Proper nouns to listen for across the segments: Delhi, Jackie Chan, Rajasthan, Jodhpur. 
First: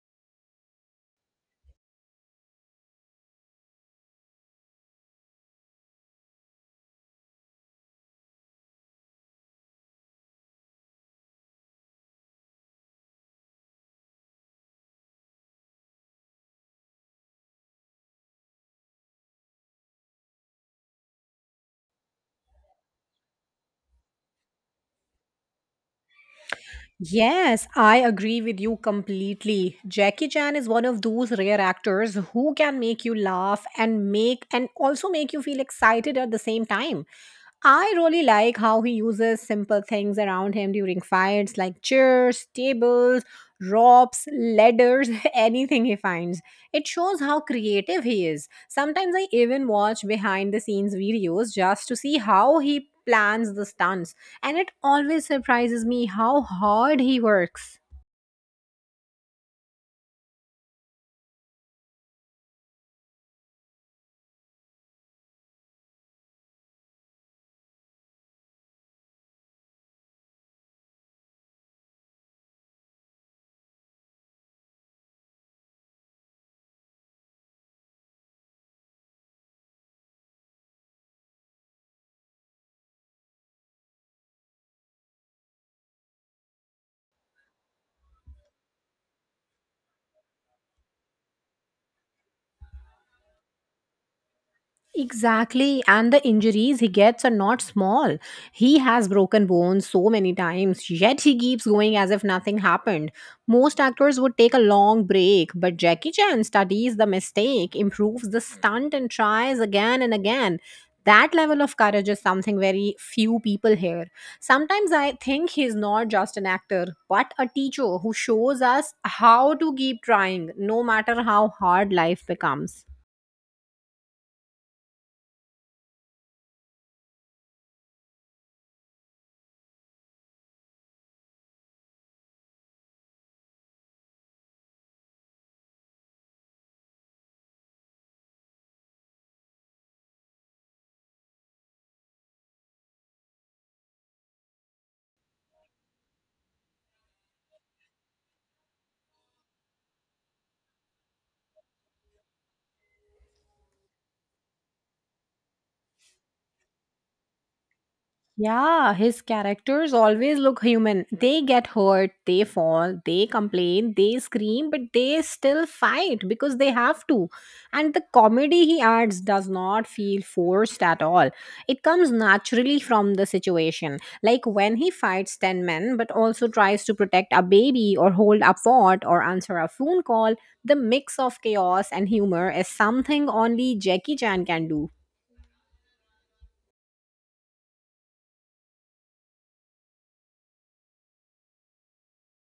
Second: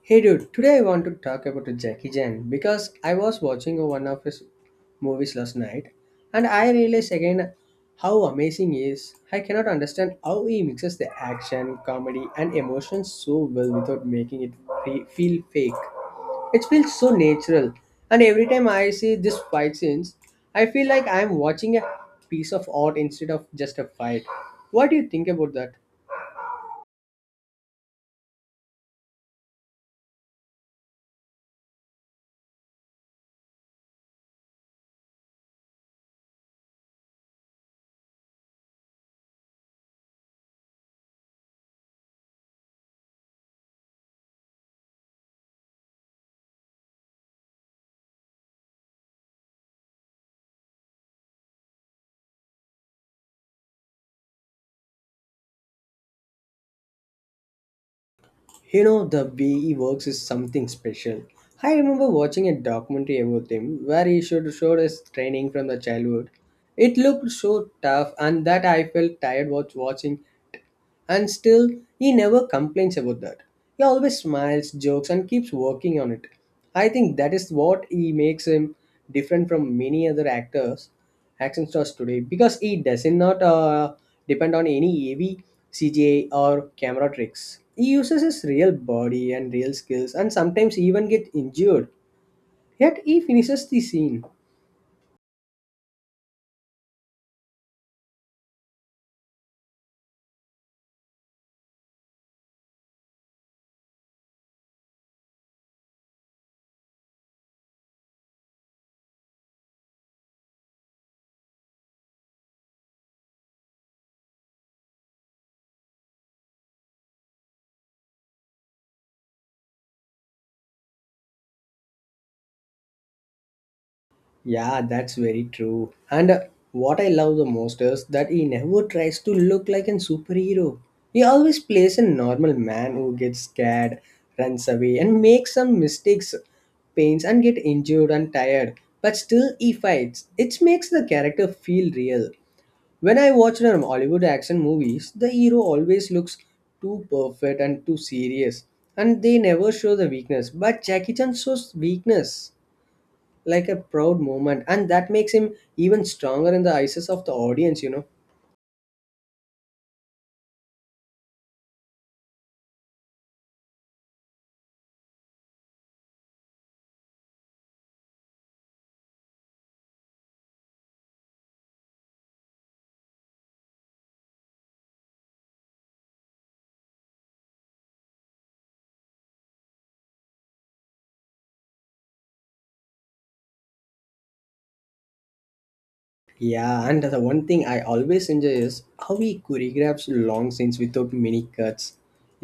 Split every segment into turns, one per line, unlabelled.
Hey dude, today I want to talk about Jackie Chan because I was watching one of his movies last night and I realized again how amazing he is. I cannot understand how he mixes the action, comedy, and emotions so well without making it feel fake. It feels so natural, and every time I see this fight scenes, I feel like I'm watching a piece of art instead of just a fight. What do you think about that?
Yes, I agree with you completely. Jackie Chan is one of those rare actors who can make you laugh and make and also make you feel excited at the same time. I really like how he uses simple things around him during fights like chairs, tables, ropes, ladders, anything he finds. It shows how creative he is. Sometimes I even watch behind the scenes videos just to see how he plans the stunts and it always surprises me how hard he works.
You know, the way he works is something special. I remember watching a documentary about him where he showed his training from the childhood. It looked so tough, and that I felt tired watching. And still, he never complains about that. He always smiles, jokes, and keeps working on it. I think that is what he makes him different from many other actors, action stars today, because he does not depend on any AV, or camera tricks. He uses his real body and real skills, and sometimes even get injured. Yet he finishes the scene.
Exactly, and the injuries he gets are not small. He has broken bones so many times, yet he keeps going as if nothing happened. Most actors would take a long break, but Jackie Chan studies the mistake, improves the stunt, and tries again and again. That level of courage is something very few people here. Sometimes I think he's not just an actor, but a teacher who shows us how to keep trying, no matter how hard life becomes.
Yeah, that's very true. And what I love the most is that he never tries to look like a superhero. He always plays a normal man who gets scared, runs away, and makes some mistakes, pains, and get injured and tired. But still, he fights. It makes the character feel real. When I watch the Hollywood action movies, the hero always looks too perfect and too serious, and they never show the weakness. But Jackie Chan shows weakness like a proud moment, and that makes him even stronger in the eyes of the audience.
Yeah, his characters always look human. They get hurt, they fall, they complain, they scream, but they still fight because they have to. And the comedy he adds does not feel forced at all. It comes naturally from the situation. Like when he fights 10 men but also tries to protect a baby or hold a fort or answer a phone call, the mix of chaos and humor is something only Jackie Chan can do.
Yeah, and the one thing I always enjoy is how he choreographs long scenes without many cuts.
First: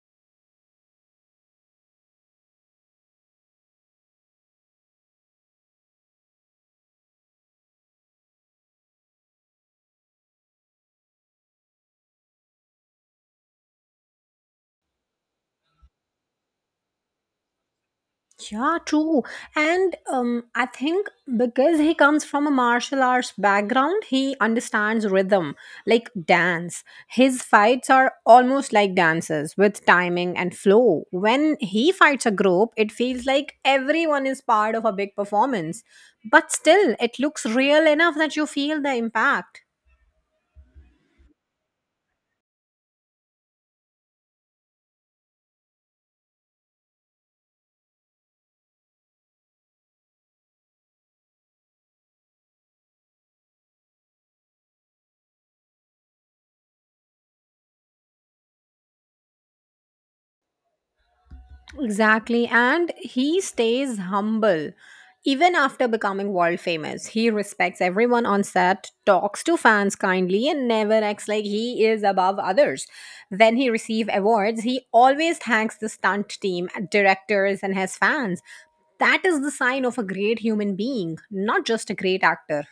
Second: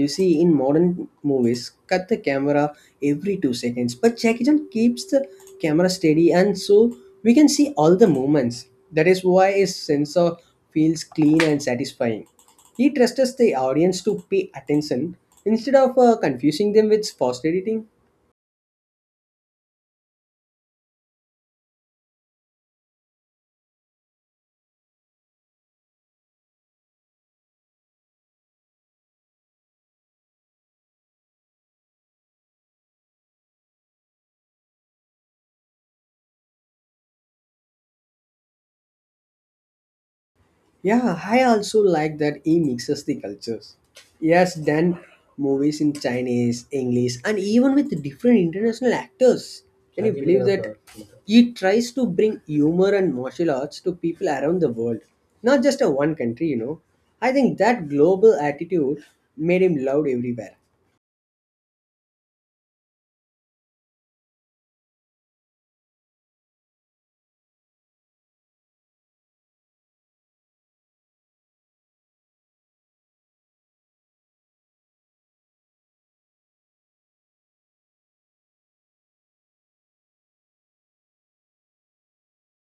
You see in modern movies cut the camera every 2 seconds, but Jackie Chan keeps the camera steady, and so we can see all the movements. That is why his sensor feels clean and satisfying. He trusts the audience to pay attention instead of confusing them with fast editing.
Yeah, true. And I think because he comes from a martial arts background, he understands rhythm, like dance. His fights are almost like dances with timing and flow. When he fights a group, it feels like everyone is part of a big performance, but still, it looks real enough that you feel the impact.
Yeah, I also like that he mixes the cultures. He has done movies in Chinese, English, and even with different international actors. Can you believe that he tries to bring humor and martial arts to people around the world, not just a one country, you know? I think that global attitude made him loved everywhere.
Exactly. And he stays humble. Even after becoming world famous, he respects everyone on set, talks to fans kindly, and never acts like he is above others. When he receives awards, he always thanks the stunt team, directors, and his fans. That is the sign of a great human being, not just a great actor.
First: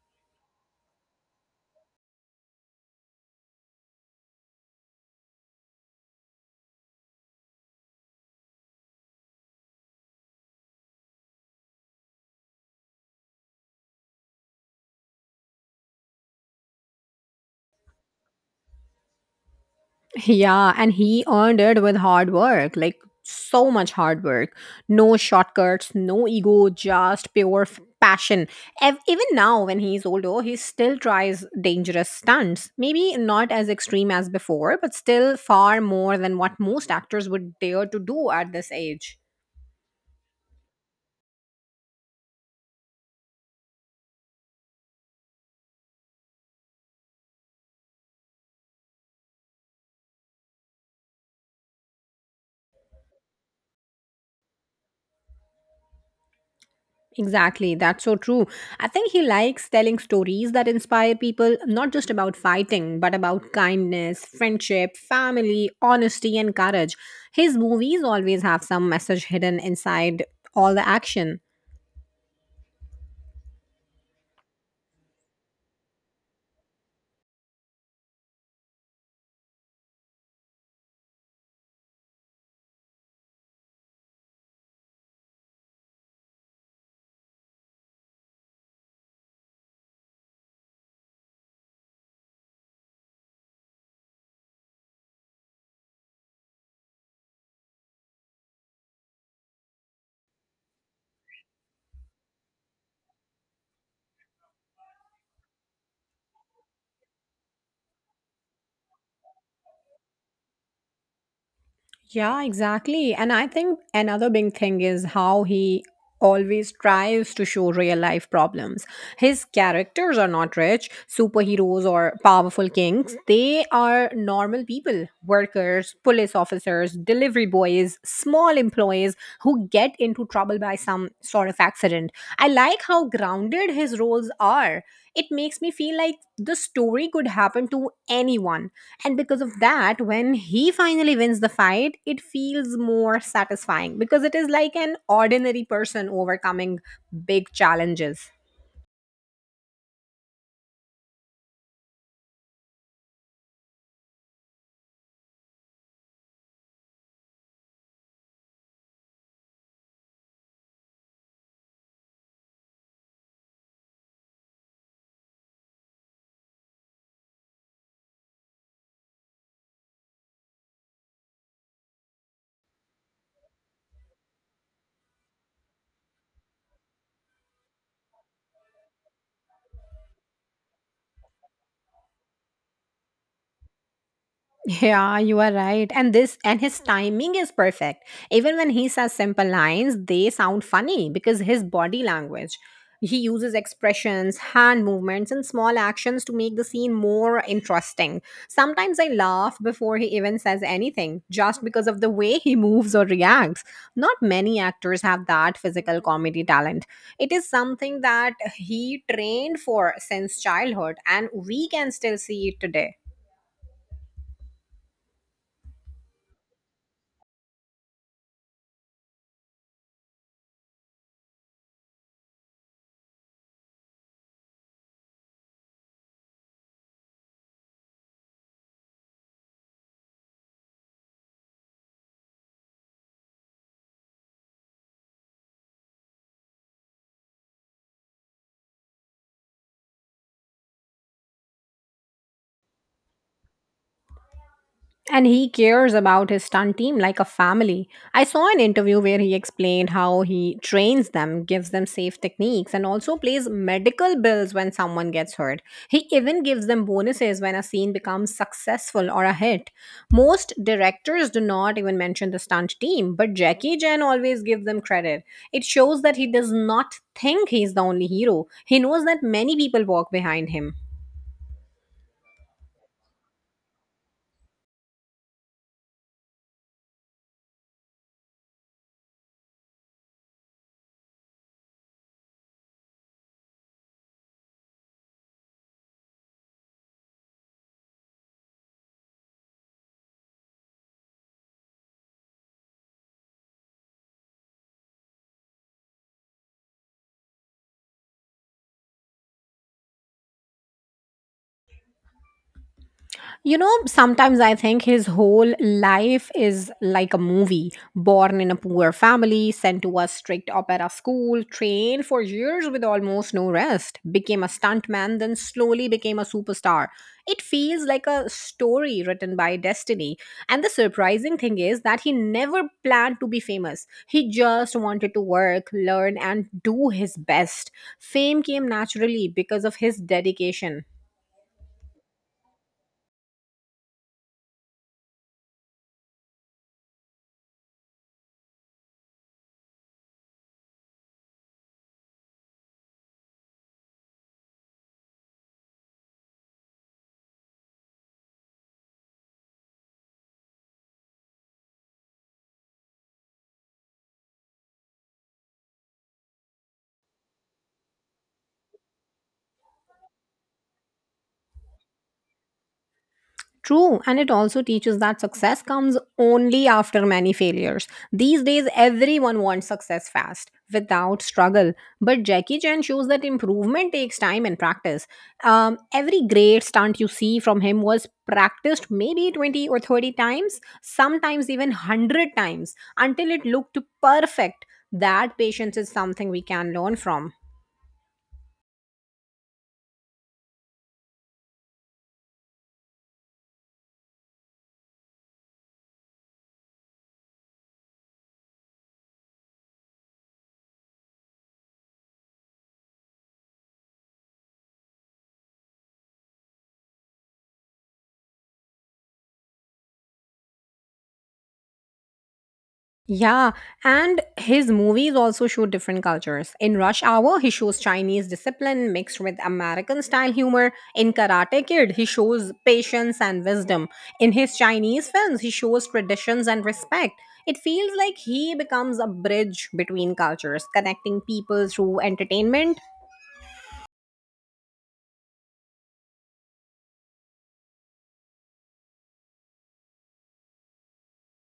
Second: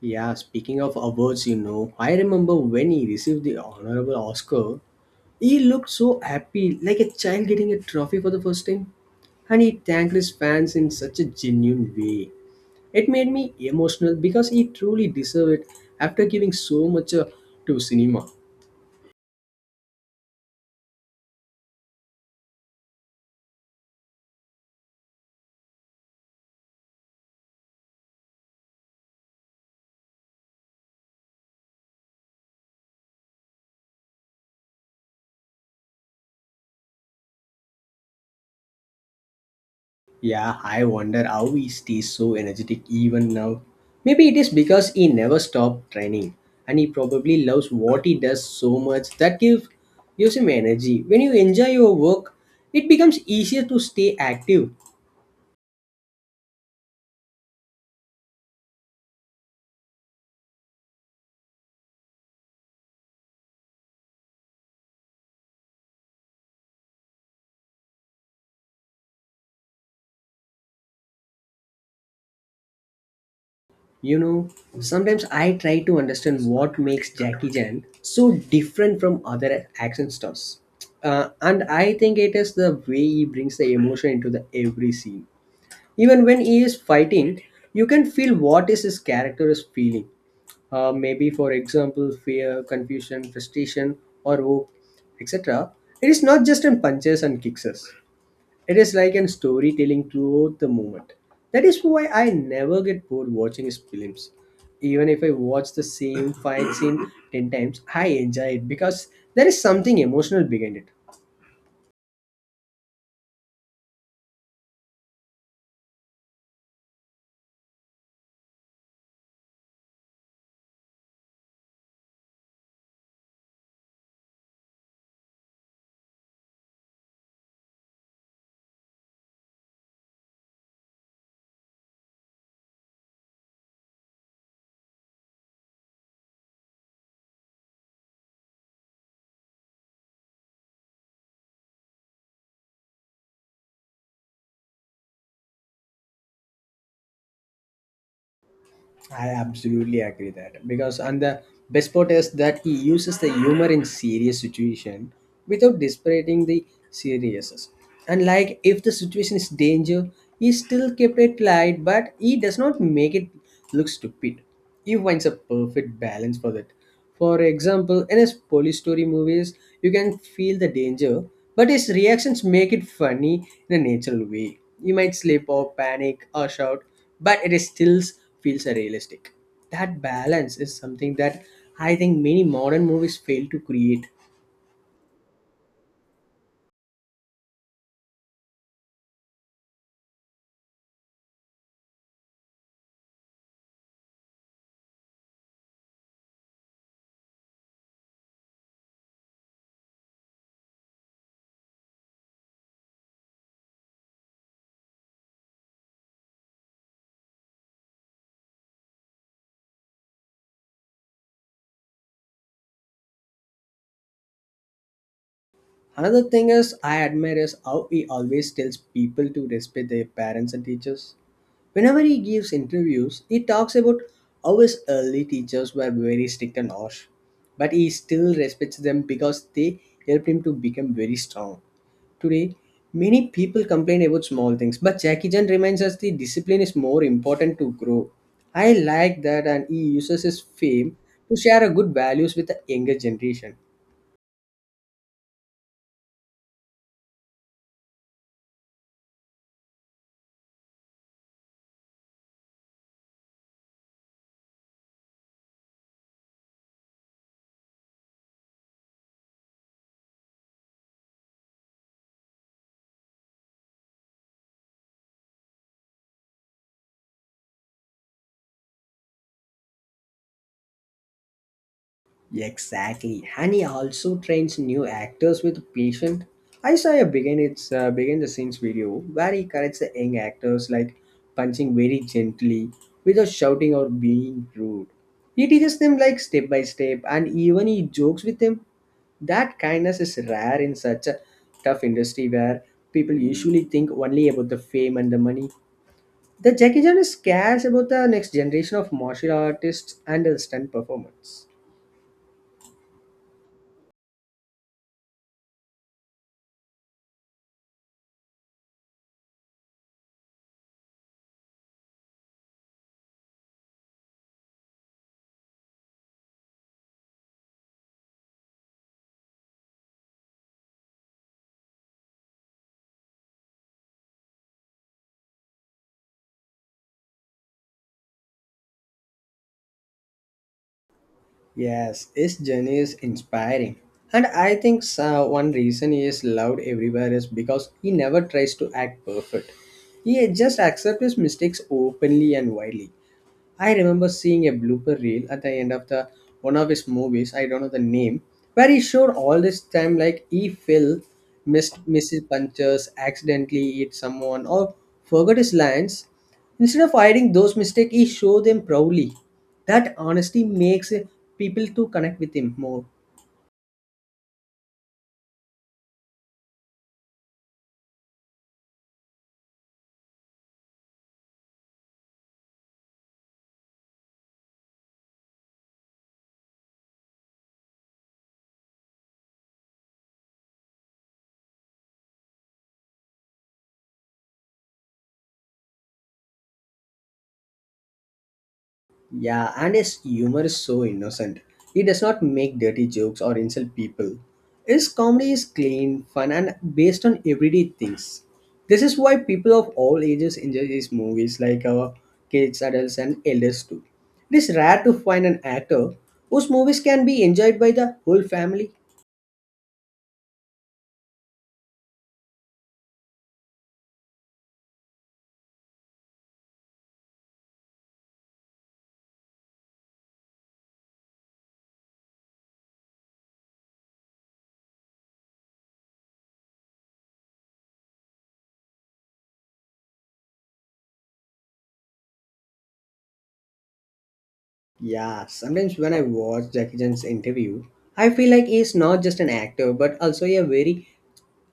Yeah, speaking of awards, you know, I remember when he received the honorable Oscar, he looked so happy, like a child getting a trophy for the first time. And he thanked his fans in such a genuine way. It made me emotional because he truly deserved it after giving so much to cinema.
Yeah, and he earned it with hard work, like so much hard work. No shortcuts, no ego, just pure passion. Even now, when he's older, he still tries dangerous stunts. Maybe not as extreme as before, but still far more than what most actors would dare to do at this age.
Yeah, I wonder how he stays so energetic even now. Maybe it is because he never stopped training and he probably loves what he does so much that gives him energy. When you enjoy your work, it becomes easier to stay active.
Exactly, that's so true. I think he likes telling stories that inspire people, not just about fighting, but about kindness, friendship, family, honesty, and courage. His movies always have some message hidden inside all the action.
You know, sometimes I try to understand what makes Jackie Chan so different from other action stars. And I think it is the way he brings the emotion into the every scene. Even when he is fighting, you can feel what is his character is feeling. Maybe for example, fear, confusion, frustration, or hope, etc. It is not just in punches and kicks. It is like a storytelling throughout the moment. That is why I never get bored watching his films. Even if I watch the same fight scene 10 times, I enjoy it because there is something emotional behind it.
Yeah, exactly. And I think another big thing is how he always tries to show real life problems. His characters are not rich, superheroes, or powerful kings. They are normal people workers, police officers, delivery boys, small employees who get into trouble by some sort of accident. I like how grounded his roles are. It makes me feel like the story could happen to anyone, and because of that, when he finally wins the fight, it feels more satisfying because it is like an ordinary person overcoming big challenges.
I absolutely agree that, because and the best part is that he uses the humor in serious situation without disparaging the seriousness. And like if the situation is danger, he still kept it light, but he does not make it look stupid. He finds a perfect balance for that. For example, in his police story movies, you can feel the danger, but his reactions make it funny in a natural way. You might slip or panic or shout, but it is still feels realistic. That balance is something that I think many modern movies fail to create.
Yeah, you are right. And this and his timing is perfect. Even when he says simple lines, they sound funny because his body language. He uses expressions, hand movements, and small actions to make the scene more interesting. Sometimes I laugh before he even says anything, just because of the way he moves or reacts. Not many actors have that physical comedy talent. It is something that he trained for since childhood, and we can still see it today.
Another thing is I admire is how he always tells people to respect their parents and teachers. Whenever he gives interviews, he talks about how his early teachers were very strict and harsh, but he still respects them because they helped him to become very strong. Today, many people complain about small things, but Jackie Chan reminds us the discipline is more important to grow. I like that, and he uses his fame to share a good values with the younger generation.
And he cares about his stunt team like a family. I saw an interview where he explained how he trains them, gives them safe techniques, and also pays medical bills when someone gets hurt. He even gives them bonuses when a scene becomes successful or a hit. Most directors do not even mention the stunt team, but Jackie Chan always gives them credit. It shows that he does not think he's the only hero, he knows that many people walk behind him.
Exactly, and he also trains new actors with patience. I saw a begin its behind the scenes video where he corrects the young actors like punching very gently without shouting or being rude. He teaches them like step by step, and even he jokes with them. That kindness is rare in such a tough industry where people usually think only about the fame and the money. The Jackie Chan is scarce about the next generation of martial artists and the stunt performance.
You know, sometimes I think his whole life is like a movie born in a poor family, sent to a strict opera school, trained for years with almost no rest, became a stuntman, then slowly became a superstar. It feels like a story written by destiny and the surprising thing is that he never planned to be famous. He just wanted to work, learn, and do his best. Fame came naturally because of his dedication.
Yes, his journey is inspiring. And I think so, one reason he is loved everywhere is because he never tries to act perfect. He just accepts his mistakes openly and widely. I remember seeing a blooper reel at the end of the one of his movies, I don't know the name, where he showed all this time like he fell, missed misses punches, accidentally hit someone, or forgot his lines. Instead of hiding those mistakes, he showed them proudly. That honesty makes people to connect with him more.
True, and it also teaches that success comes only after many failures. These days, everyone wants success fast, without struggle. But Jackie Chan shows that improvement takes time and practice. Every great stunt you see from him was practiced maybe 20 or 30 times, sometimes even 100 times, until it looked perfect. That patience is something we can learn from.
Yeah, and his humor is so innocent. He does not make dirty jokes or insult people. His comedy is clean, fun, and based on everyday things. This is why people of all ages enjoy his movies, like our kids, adults, and elders too. It is rare to find an actor whose movies can be enjoyed by the whole family.
Yeah, and his movies also show different cultures. In Rush Hour, he shows Chinese discipline mixed with American style humor. In Karate Kid, he shows patience and wisdom. In his Chinese films, he shows traditions and respect. It feels like he becomes a bridge between cultures, connecting people through entertainment.
Yeah, sometimes when I watch Jackie Chan's interview, I feel like he is not just an actor but also a very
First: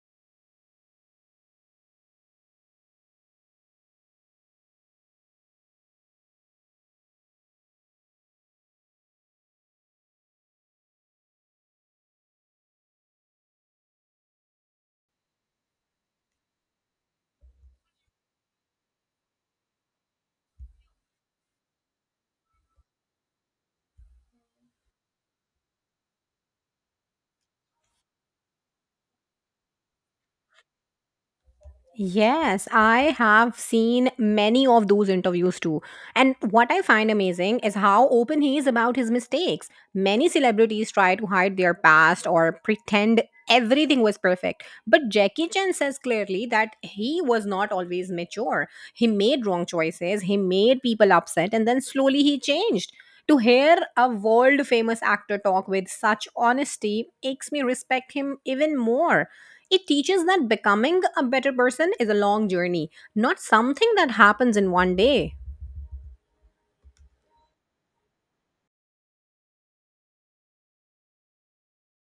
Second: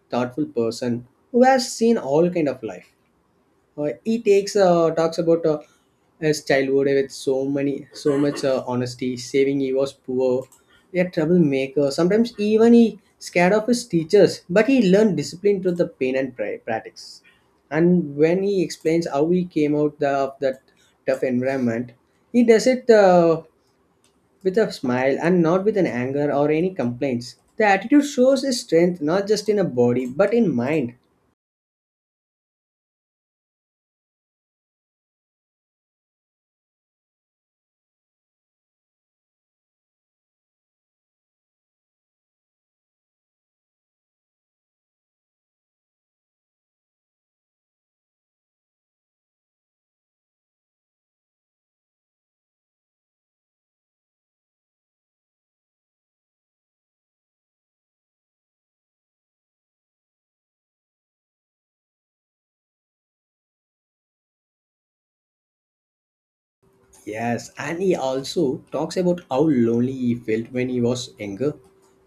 thoughtful person who has seen all kind of life. He takes talks about his childhood with so much honesty, saving he was poor, a troublemaker. Sometimes even he scared of his teachers, but he learned discipline through the pain and practice. And when he explains how he came out of that tough environment, he does it with a smile and not with an anger or any complaints. The attitude shows his strength not just in a body but in mind.
Yes, I have seen many of those interviews too. And what I find amazing is how open he is about his mistakes. Many celebrities try to hide their past or pretend everything was perfect. But Jackie Chan says clearly that he was not always mature. He made wrong choices, he made people upset, and then slowly he changed. To hear a world famous actor talk with such honesty makes me respect him even more. It teaches that becoming a better person is a long journey, not something that happens in one day.
Yes, and he also talks about how lonely he felt when he was younger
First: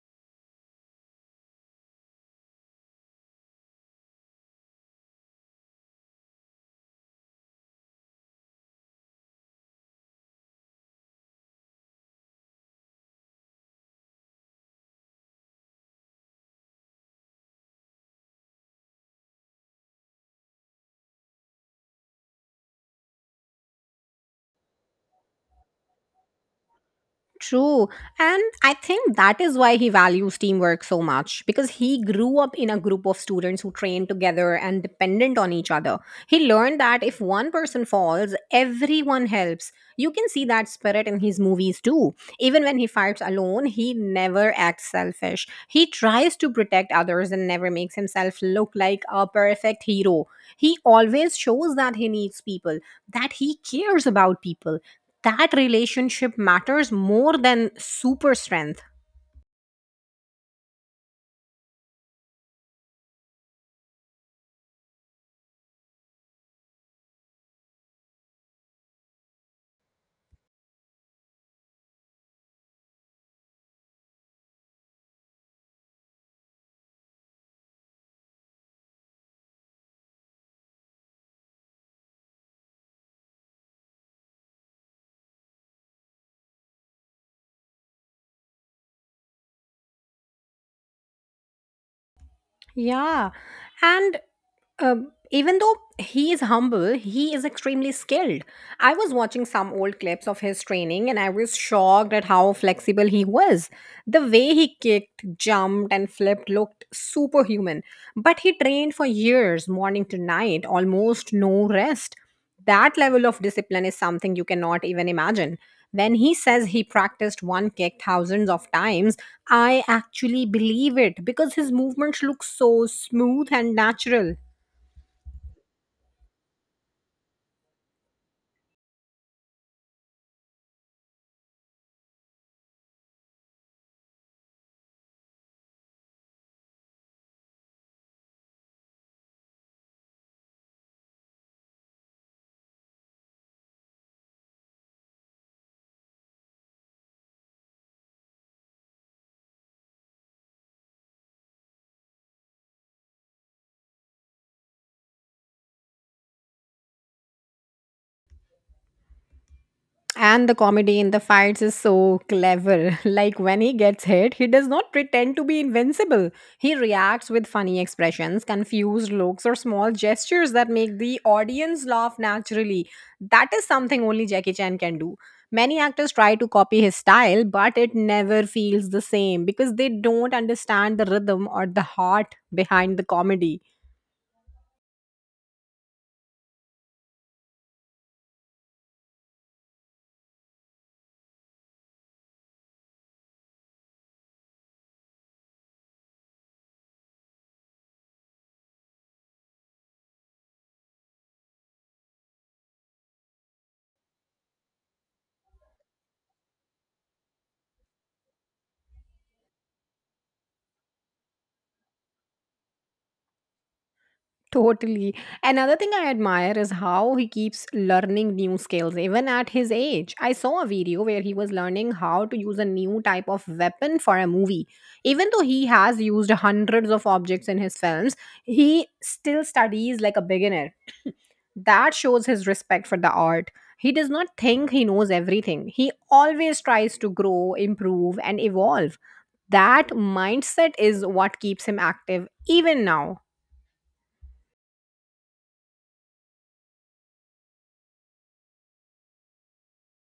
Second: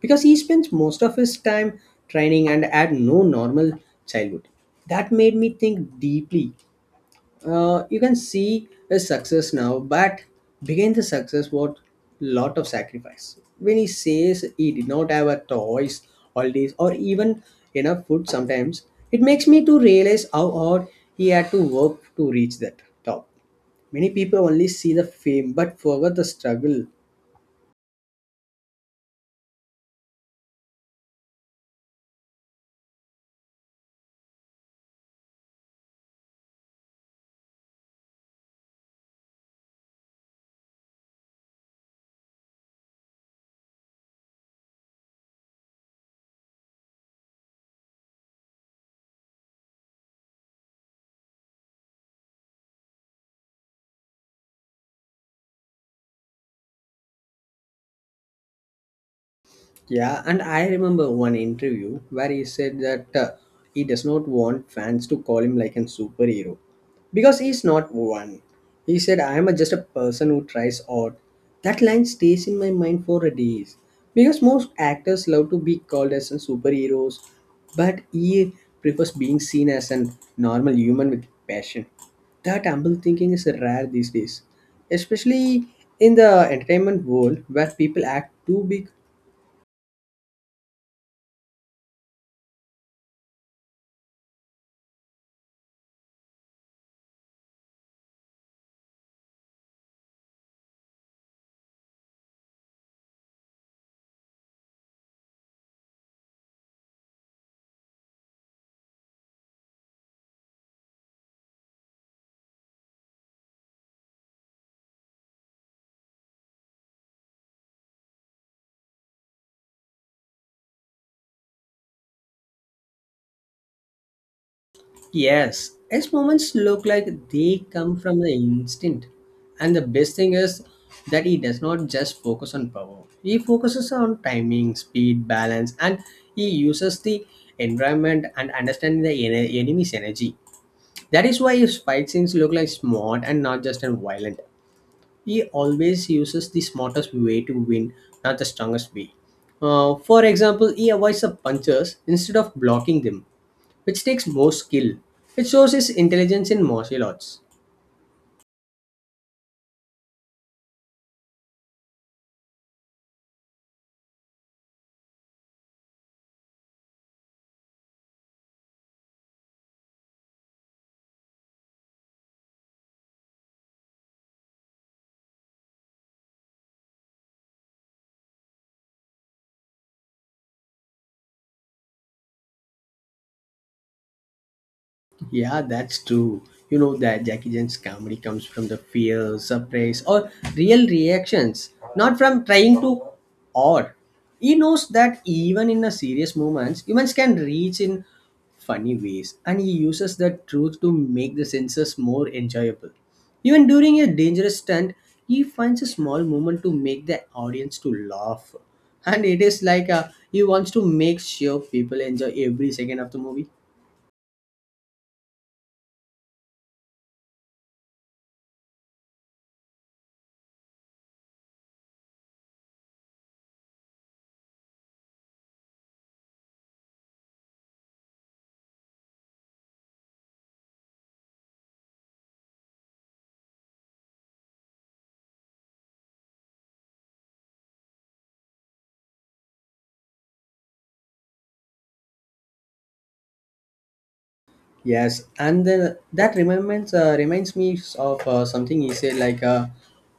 because he spent most of his time training and had no normal childhood. That made me think deeply. You can see his success now, but behind the success was lot of sacrifice. When he says he did not have a toys all days or even enough food sometimes, it makes me to realize how hard he had to work to reach that top. Many people only see the fame but forget the struggle.
True. And I think that is why he values teamwork so much because he grew up in a group of students who trained together and dependent on each other. He learned that if one person falls, everyone helps. You can see that spirit in his movies too. Even when he fights alone, he never acts selfish. He tries to protect others and never makes himself look like a perfect hero. He always shows that he needs people, that he cares about people, that relationship matters more than super strength.
Yeah, and I remember one interview where he said that he does not want fans to call him like a superhero because he's not one. He said, I am just a person who tries odd. That line stays in my mind for a days because most actors love to be called as a superheroes, but he prefers being seen as a normal human with passion. That humble thinking is rare these days, especially in the entertainment world where people act too big.
Yeah. And even though he is humble, he is extremely skilled. I was watching some old clips of his training and I was shocked at how flexible he was. The way he kicked, jumped, and flipped looked superhuman. But he trained for years, morning to night, almost no rest. That level of discipline is something you cannot even imagine. When he says he practiced one kick thousands of times, I actually believe it because his movements look so smooth and natural.
Yes, these moments look like they come from the instinct. And the best thing is that he does not just focus on power. He focuses on timing, speed, balance, and he uses the environment and understanding the enemy's energy. That is why his fight scenes look like smart and not just and violent. He always uses the smartest way to win, not the strongest way. For example, he avoids the punches instead of blocking them which takes more skill. It shows his intelligence in martial arts.
And the comedy in the fights is so clever. Like when he gets hit, he does not pretend to be invincible. He reacts with funny expressions, confused looks, or small gestures that make the audience laugh naturally. That is something only Jackie Chan can do. Many actors try to copy his style, but it never feels the same because they don't understand the rhythm or the heart behind the comedy.
Yeah, that's true. You know that Jackie Chan's comedy comes from the fear, surprise, or real reactions, not from trying to or. He knows that even in a serious moments, humans can reach in funny ways, and he uses the truth to make the senses more enjoyable. Even during a dangerous stunt, he finds a small moment to make the audience to laugh, and it is like he wants to make sure people enjoy every second of the movie.
Totally. Another thing I admire is how he keeps learning new skills, even at his age. I saw a video where he was learning how to use a new type of weapon for a movie. Even though he has used hundreds of objects in his films, he still studies like a beginner. That shows his respect for the art. He does not think he knows everything, he always tries to grow, improve, and evolve. That mindset is what keeps him active even now.
Yes, and then that reminds me of something he said like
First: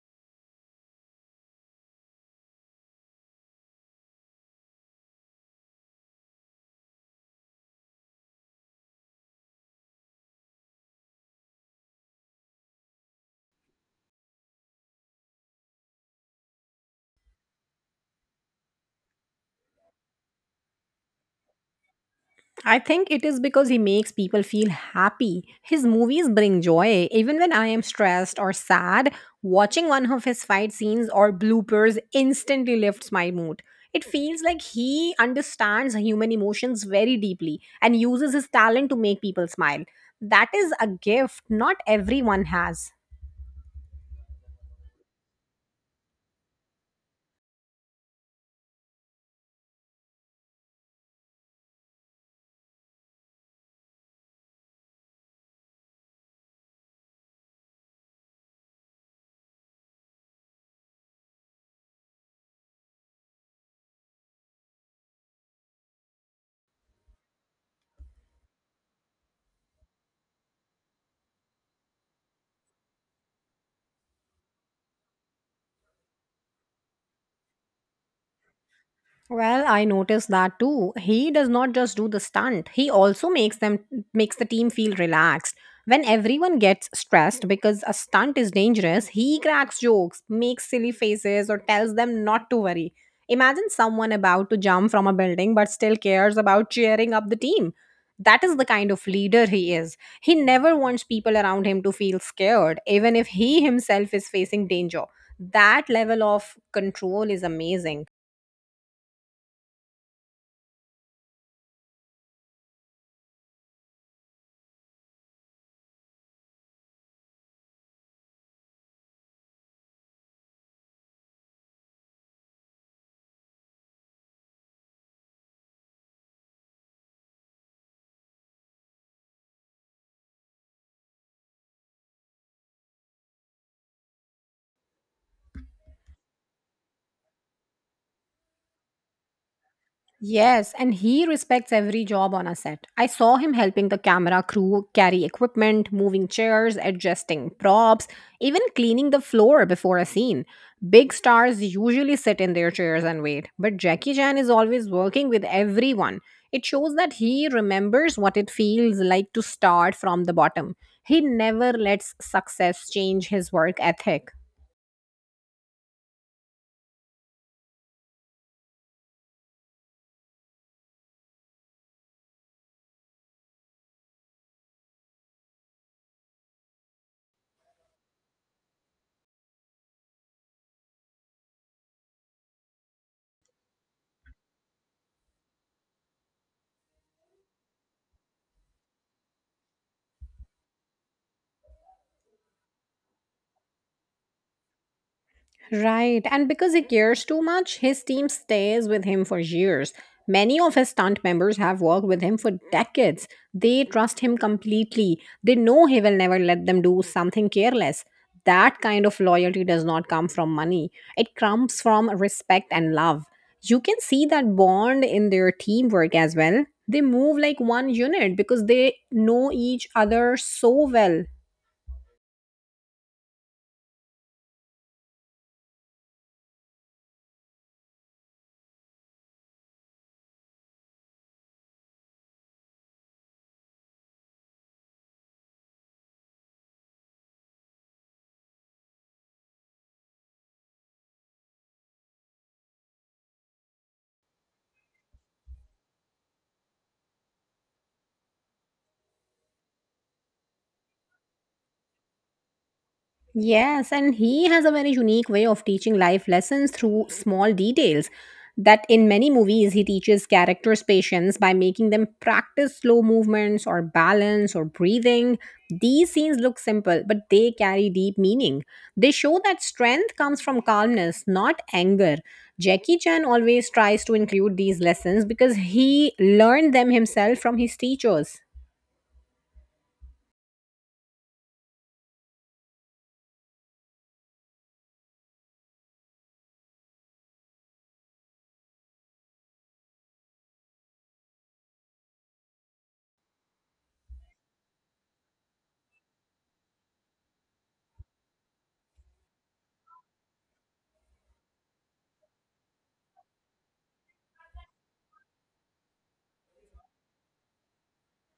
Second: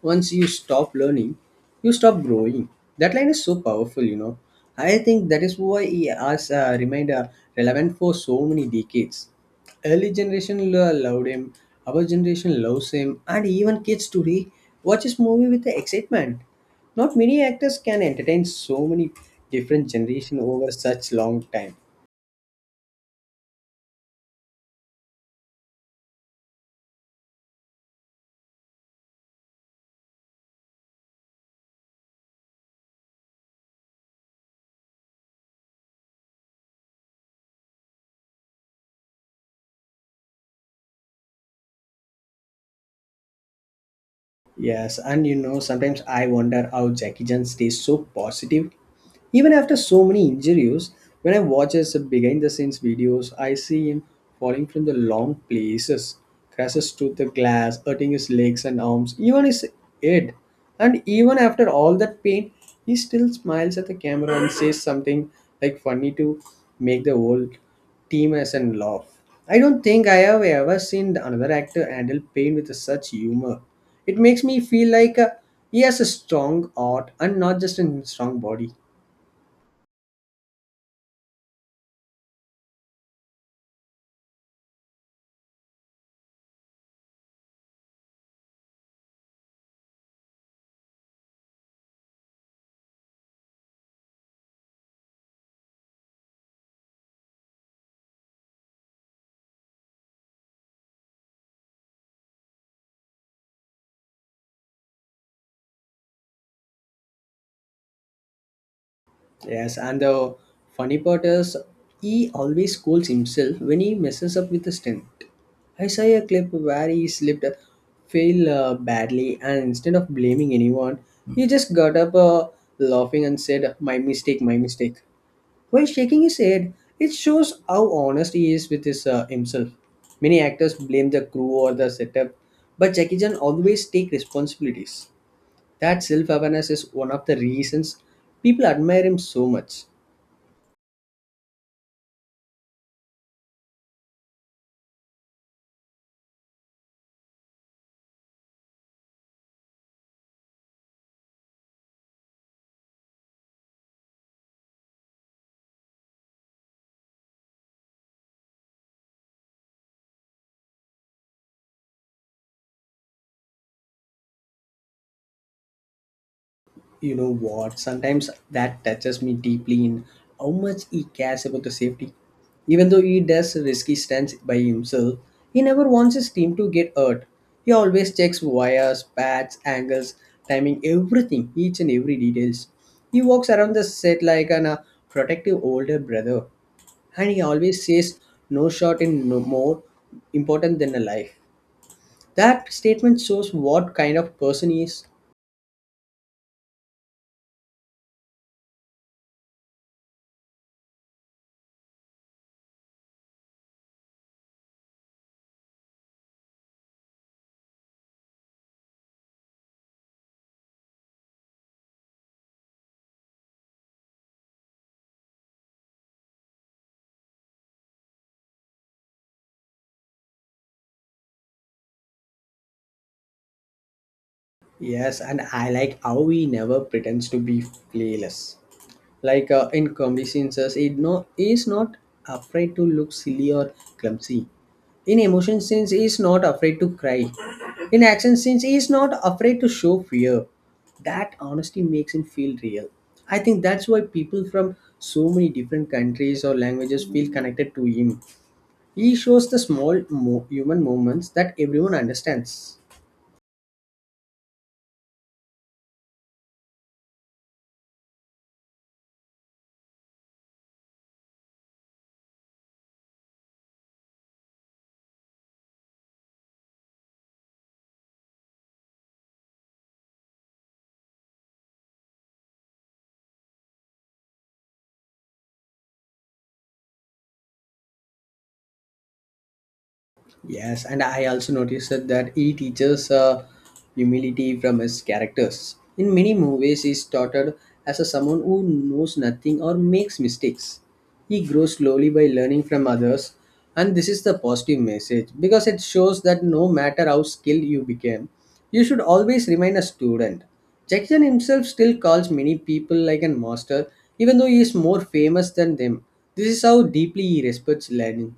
once you stop learning, you stop growing. That line is so powerful, you know. I think that is why he has remained relevant for so many decades. Early loved him, our generation loves him, and even kids today watch his movie with excitement. Not many actors can entertain so many different generation over such long time.
I think it is because he makes people feel happy. His movies bring joy. Even when I am stressed or sad, watching one of his fight scenes or bloopers instantly lifts my mood. It feels like he understands human emotions very deeply and uses his talent to make people smile. That is a gift not everyone has.
Yes, and you know, sometimes I wonder how Jackie Chan stays so positive even after so many injuries. When I watch his behind the scenes videos, I see him falling from the long places, crashes to the glass, hurting his legs and arms, even his head. And even after all that pain, he still smiles at the camera and says something like funny to make the whole team as and laugh. I don't think I have ever seen another actor handle pain with such humor. It makes me feel like he has a strong heart and not just a strong body.
Well, I noticed that too. He does not just do the stunt, he also makes the team feel relaxed. When everyone gets stressed because a stunt is dangerous, he cracks jokes, makes silly faces or tells them not to worry. Imagine someone about to jump from a building but still cares about cheering up the team. That is the kind of leader he is. He never wants people around him to feel scared, even if he himself is facing danger. That level of control is amazing.
Yes, and the funny part is he always scolds himself when he messes up with the stunt. I saw a clip where he slipped, failed badly, and instead of blaming anyone, he just got up laughing and said, "My mistake, my mistake." While shaking his head, it shows how honest he is with his himself. Many actors blame the crew or the setup, but Jackie Chan always take responsibilities. That self-awareness is one of the reasons people admire him so much.
Yes, and he respects every job on a set. I saw him helping the camera crew carry equipment, moving chairs, adjusting props, even cleaning the floor before a scene. Big stars usually sit in their chairs and wait, but Jackie Chan is always working with everyone. It shows that he remembers what it feels like to start from the bottom. He never lets success change his work ethic.
You know what, sometimes that touches me deeply in how much he cares about the safety, even though he does risky stunts by himself. He never wants his team to get hurt. He always checks wires, pads, angles, timing, everything, each and every details. He walks around the set like an protective older brother, and he always says no shot is no more important than a life. That statement shows what kind of person he is.
Right, and because he cares too much, his team stays with him for years. Many of his stunt members have worked with him for decades. They trust him completely. They know he will never let them do something careless. That kind of loyalty does not come from money, it comes from respect and love. You can see that bond in their teamwork as well. They move like one unit because they know each other so well.
Yes, and I like how he never pretends to be playless. Like in comedy scenes, he no is not afraid to look silly or clumsy. In emotion scenes, he is not afraid to cry. In action scenes, he is not afraid to show fear. That honesty makes him feel real. I think that's why people from so many different countries or languages feel connected to him. He shows the human moments that everyone understands.
Yes, and he has a very unique way of teaching life lessons through small details. That in many movies, he teaches characters patience by making them practice slow movements or balance or breathing. These scenes look simple, but they carry deep meaning. They show that strength comes from calmness, not anger. Jackie Chan always tries to include these lessons because he learned them himself from his teachers.
Yes, and I also noticed that he teaches humility from his characters. In many movies, he's touted as a someone who knows nothing or makes mistakes. He grows slowly by learning from others, and this is the positive message because it shows that no matter how skilled you became, you should always remain a student. Jackson himself still calls many people like a master, even though he is more famous than them. This is how deeply he respects learning.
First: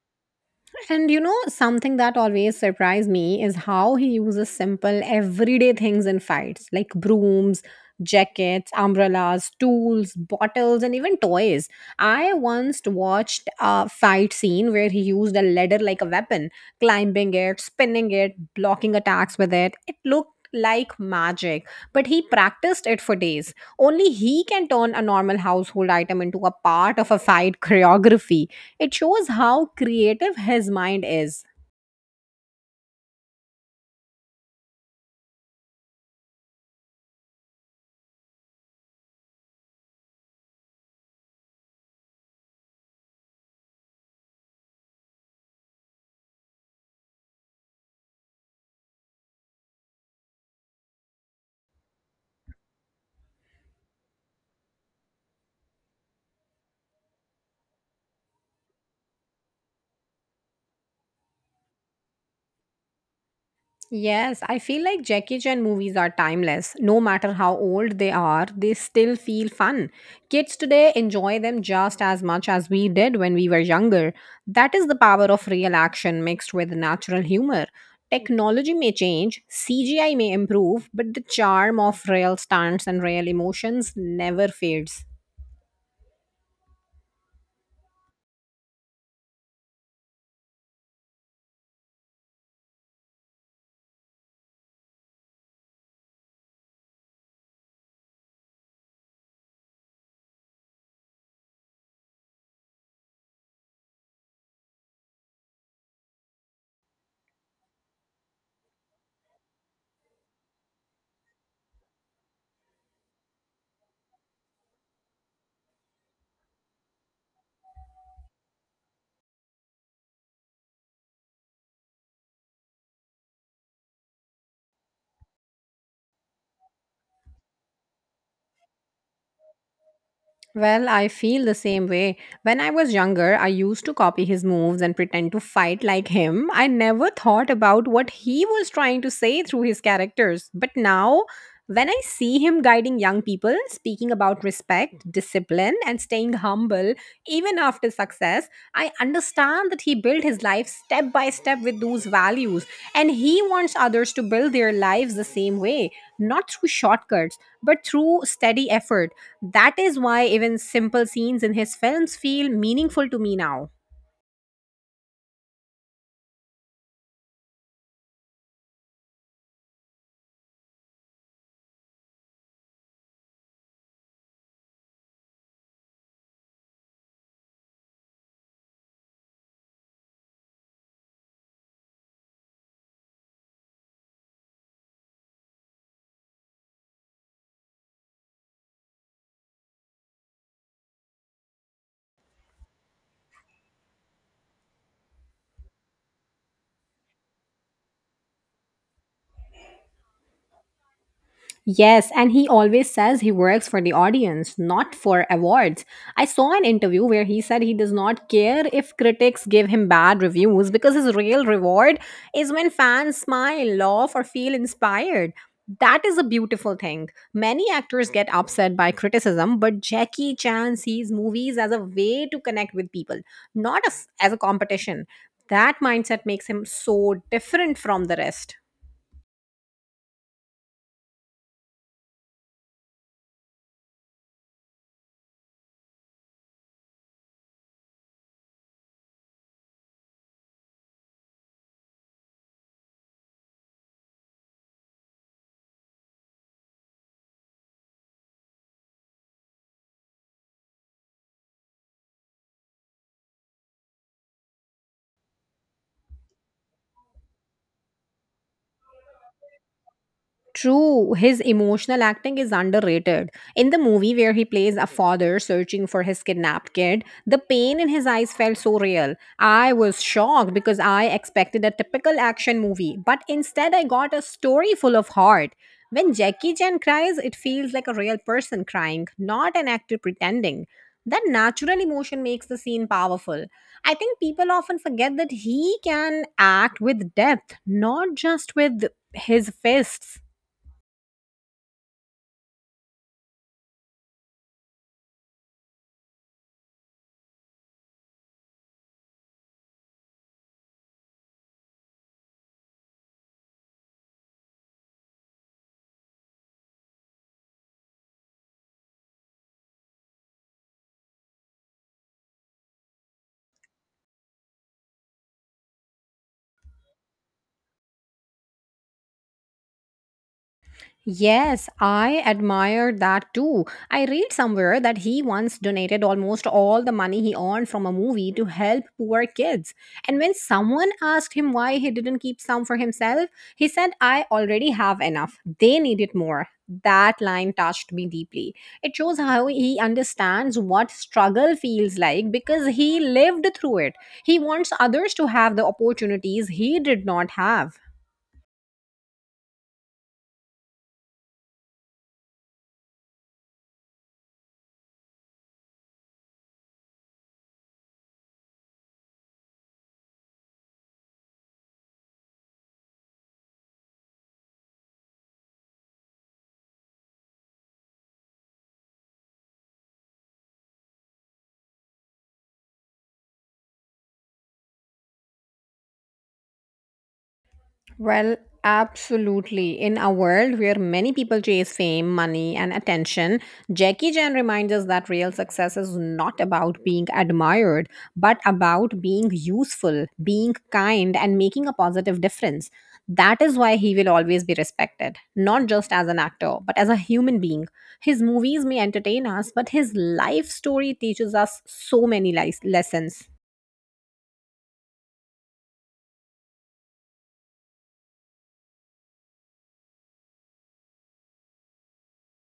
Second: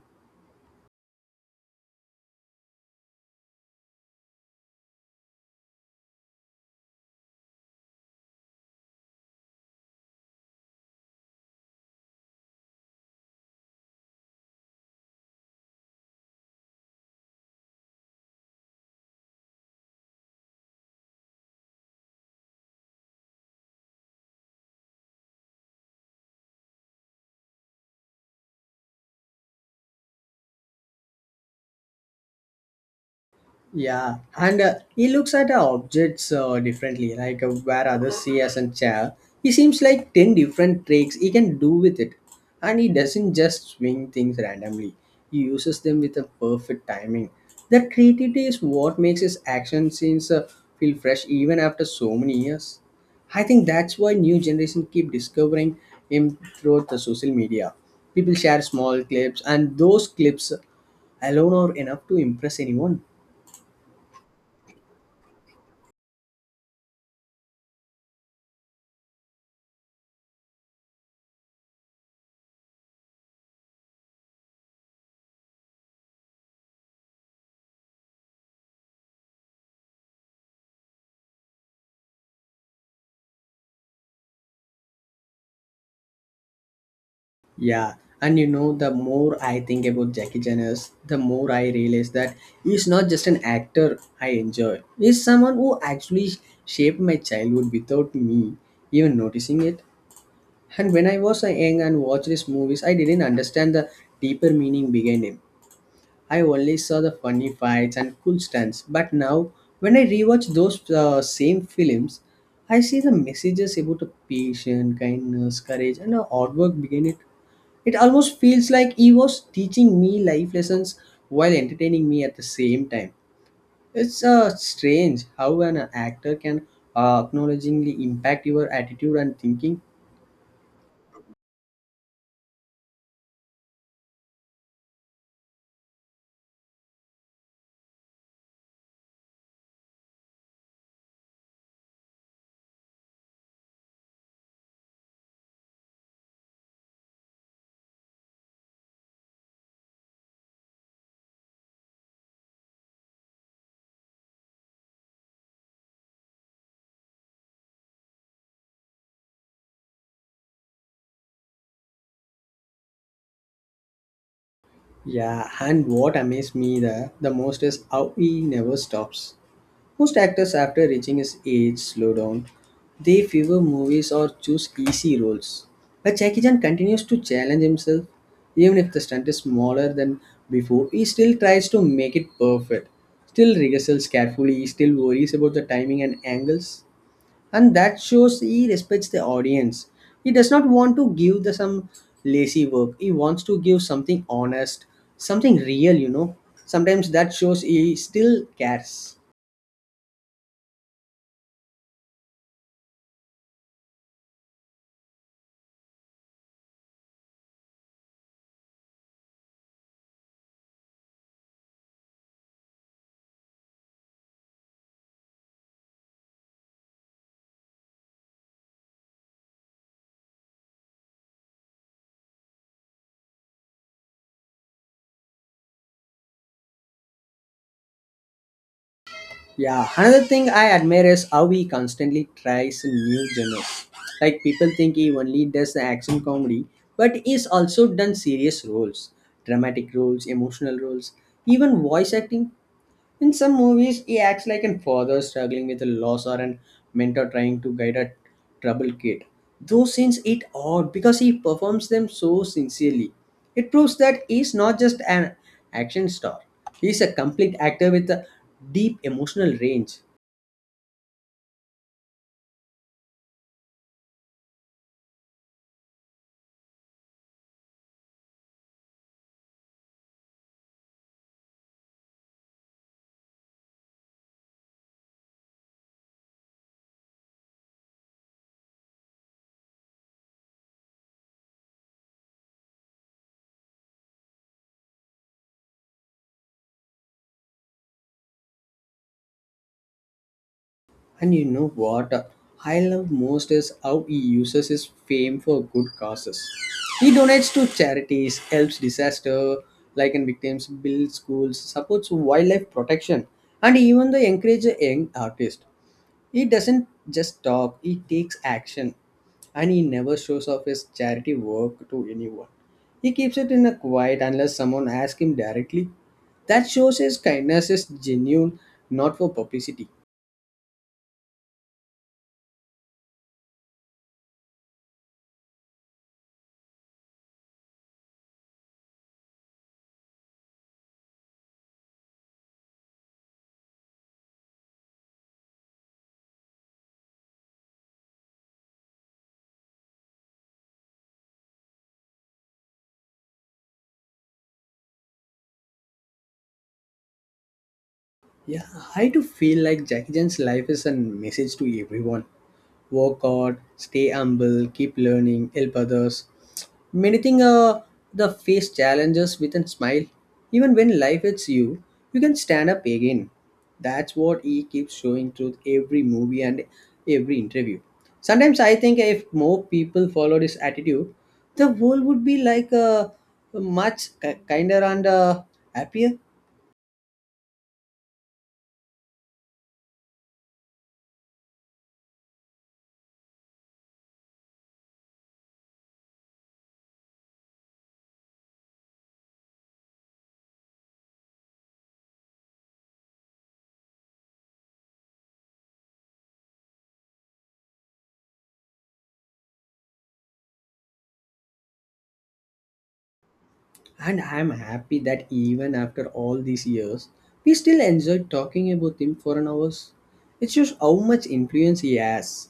And you know, something that always surprised me is how he uses simple everyday things in fights like brooms, jackets, umbrellas, tools, bottles, and even toys. I once watched a fight scene where he used a ladder like a weapon, climbing it, spinning it, blocking attacks with it. It looked like magic, but he practiced it for days. Only he can turn a normal household item into a part of a fight choreography, it shows how creative his mind is.
Yeah, and he looks at objects differently, like where others see as a chair. He seems like 10 different tricks he can do with it. And he doesn't just swing things randomly, he uses them with a perfect timing. That creativity is what makes his action scenes feel fresh even after so many years. I think that's why new generation keep discovering him through the social media. People share small clips, and those clips alone are enough to impress anyone.
Yes, I feel like Jackie Chan movies are timeless. No matter how old they are, they still feel fun. Kids today enjoy them just as much as we did when we were younger. That is the power of real action mixed with natural humor. Technology may change, CGI may improve, but the charm of real stunts and real emotions never fades.
Yeah, and you know, the more I think about Jackie Chan is, the more I realize that he's not just an actor I enjoy. He's someone who actually shaped my childhood without me even noticing it. And when I was a young and watched his movies, I didn't understand the deeper meaning behind him. I only saw the funny fights and cool stunts. But now, when I rewatch those same films, I see the messages about the patience, kindness, courage, and the hard work behind it. It almost feels like he was teaching me life lessons while entertaining me at the same time. It's strange how an actor can acknowledgingly impact your attitude and thinking.
Well, I feel the same way. When I was younger, I used to copy his moves and pretend to fight like him. I never thought about what he was trying to say through his characters. But now when I see him guiding young people, speaking about respect, discipline, and staying humble even after success, I understand that he built his life step by step with those values. And he wants others to build their lives the same way, not through shortcuts, but through steady effort. That is why even simple scenes in his films feel meaningful to me now.
Yeah, and what amazed me the most is how he never stops. Most actors, after reaching his age, slow down. They favor movies or choose easy roles. But Jackie Chan continues to challenge himself. Even if the stunt is smaller than before, he still tries to make it perfect. Still rehearsals carefully, he still worries about the timing and angles. And that shows he respects the audience. He does not want to give the some lazy work. He wants to give something honest, something real, you know. Sometimes that shows he still cares.
Yes, and he always says he works for the audience, not for awards. I saw an interview where he said he does not care if critics give him bad reviews because his real reward is when fans smile, laugh, or feel inspired. That is a beautiful thing. Many actors get upset by criticism, but Jackie Chan sees movies as a way to connect with people, not as, as a competition. That mindset makes him so different from the rest.
Yeah, another thing I admire is how he constantly tries new genres. Like people think he only does the action comedy, but he's also done serious roles, dramatic roles, emotional roles, even voice acting. In some movies, he acts like a father struggling with a loss or a mentor trying to guide a troubled kid. Those scenes hit odd because he performs them so sincerely. It proves that he's not just an action star, he's a complete actor with a deep emotional range.
True, his emotional acting is underrated. In the movie where he plays a father searching for his kidnapped kid, the pain in his eyes felt so real. I was shocked because I expected a typical action movie, but instead I got a story full of heart. When Jackie Chan cries, it feels like a real person crying, not an actor pretending. That natural emotion makes the scene powerful. I think people often forget that he can act with depth, not just with his fists.
And you know what I love most is how he uses his fame for good causes. He donates to charities, helps disaster stricken victims, builds schools, supports wildlife protection, and even the encourage a young artist. He doesn't just talk; he takes action, and he never shows off his charity work to anyone. He keeps it in a quiet unless someone asks him directly. That shows his kindness is genuine, not for publicity.
Yes, I admire that too. I read somewhere that he once donated almost all the money he earned from a movie to help poor kids. And when someone asked him why he didn't keep some for himself, he said, I already have enough. They needed more. That line touched me deeply. It shows how he understands what struggle feels like because he lived through it. He wants others to have the opportunities he did not have.
Yeah, I do feel like Jackie Chan's life is a message to everyone. Work hard, stay humble, keep learning, help others. Many things the face challenges with a smile. Even when life hits you, you can stand up again. That's what he keeps showing through every movie and every interview. Sometimes I think if more people followed his attitude, the world would be like a much kinder and happier.
Well, absolutely. In a world where many people chase fame, money, and attention, Jackie Chan reminds us that real success is not about being admired, but about being useful, being kind, and making a positive difference. That is why he will always be respected, not just as an actor, but as a human being. His movies may entertain us, but his life story teaches us so many lessons.
And I'm happy that even after all these years, we still enjoy talking about him for an hour. It shows how much influence he has.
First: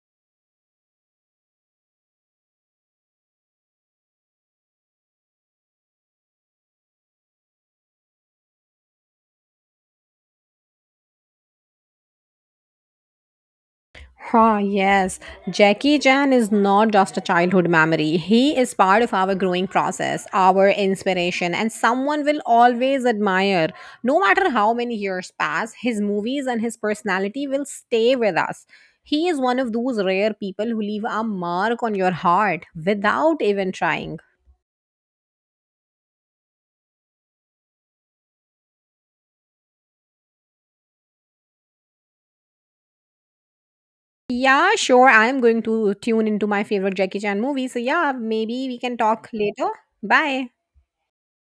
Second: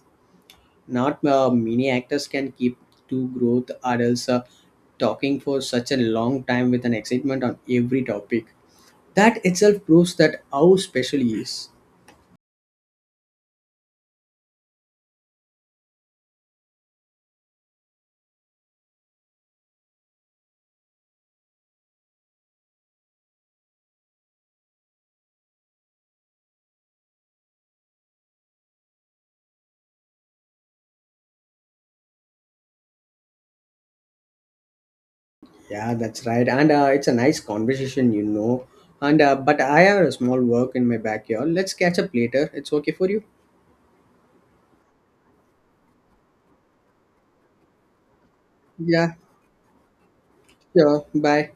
Not many actors can keep two growth adults talking for such a long time with an excitement on every topic. That itself proves that how special he is.
Huh, yes, Jackie Chan is not just a childhood memory. He is part of our growing process, our inspiration, and someone will always admire. No matter how many years pass, his movies and his personality will stay with us. He is one of those rare people who leave a mark on your heart without even trying.
Yeah, that's right. And it's a nice conversation, you know. And but I have a small work in my backyard. Let's catch up later. It's okay for you?
Yeah, sure, I'm going to tune into my favorite Jackie Chan movie. So, yeah, maybe we can
Yeah,
talk later. Bye.
sure. Bye.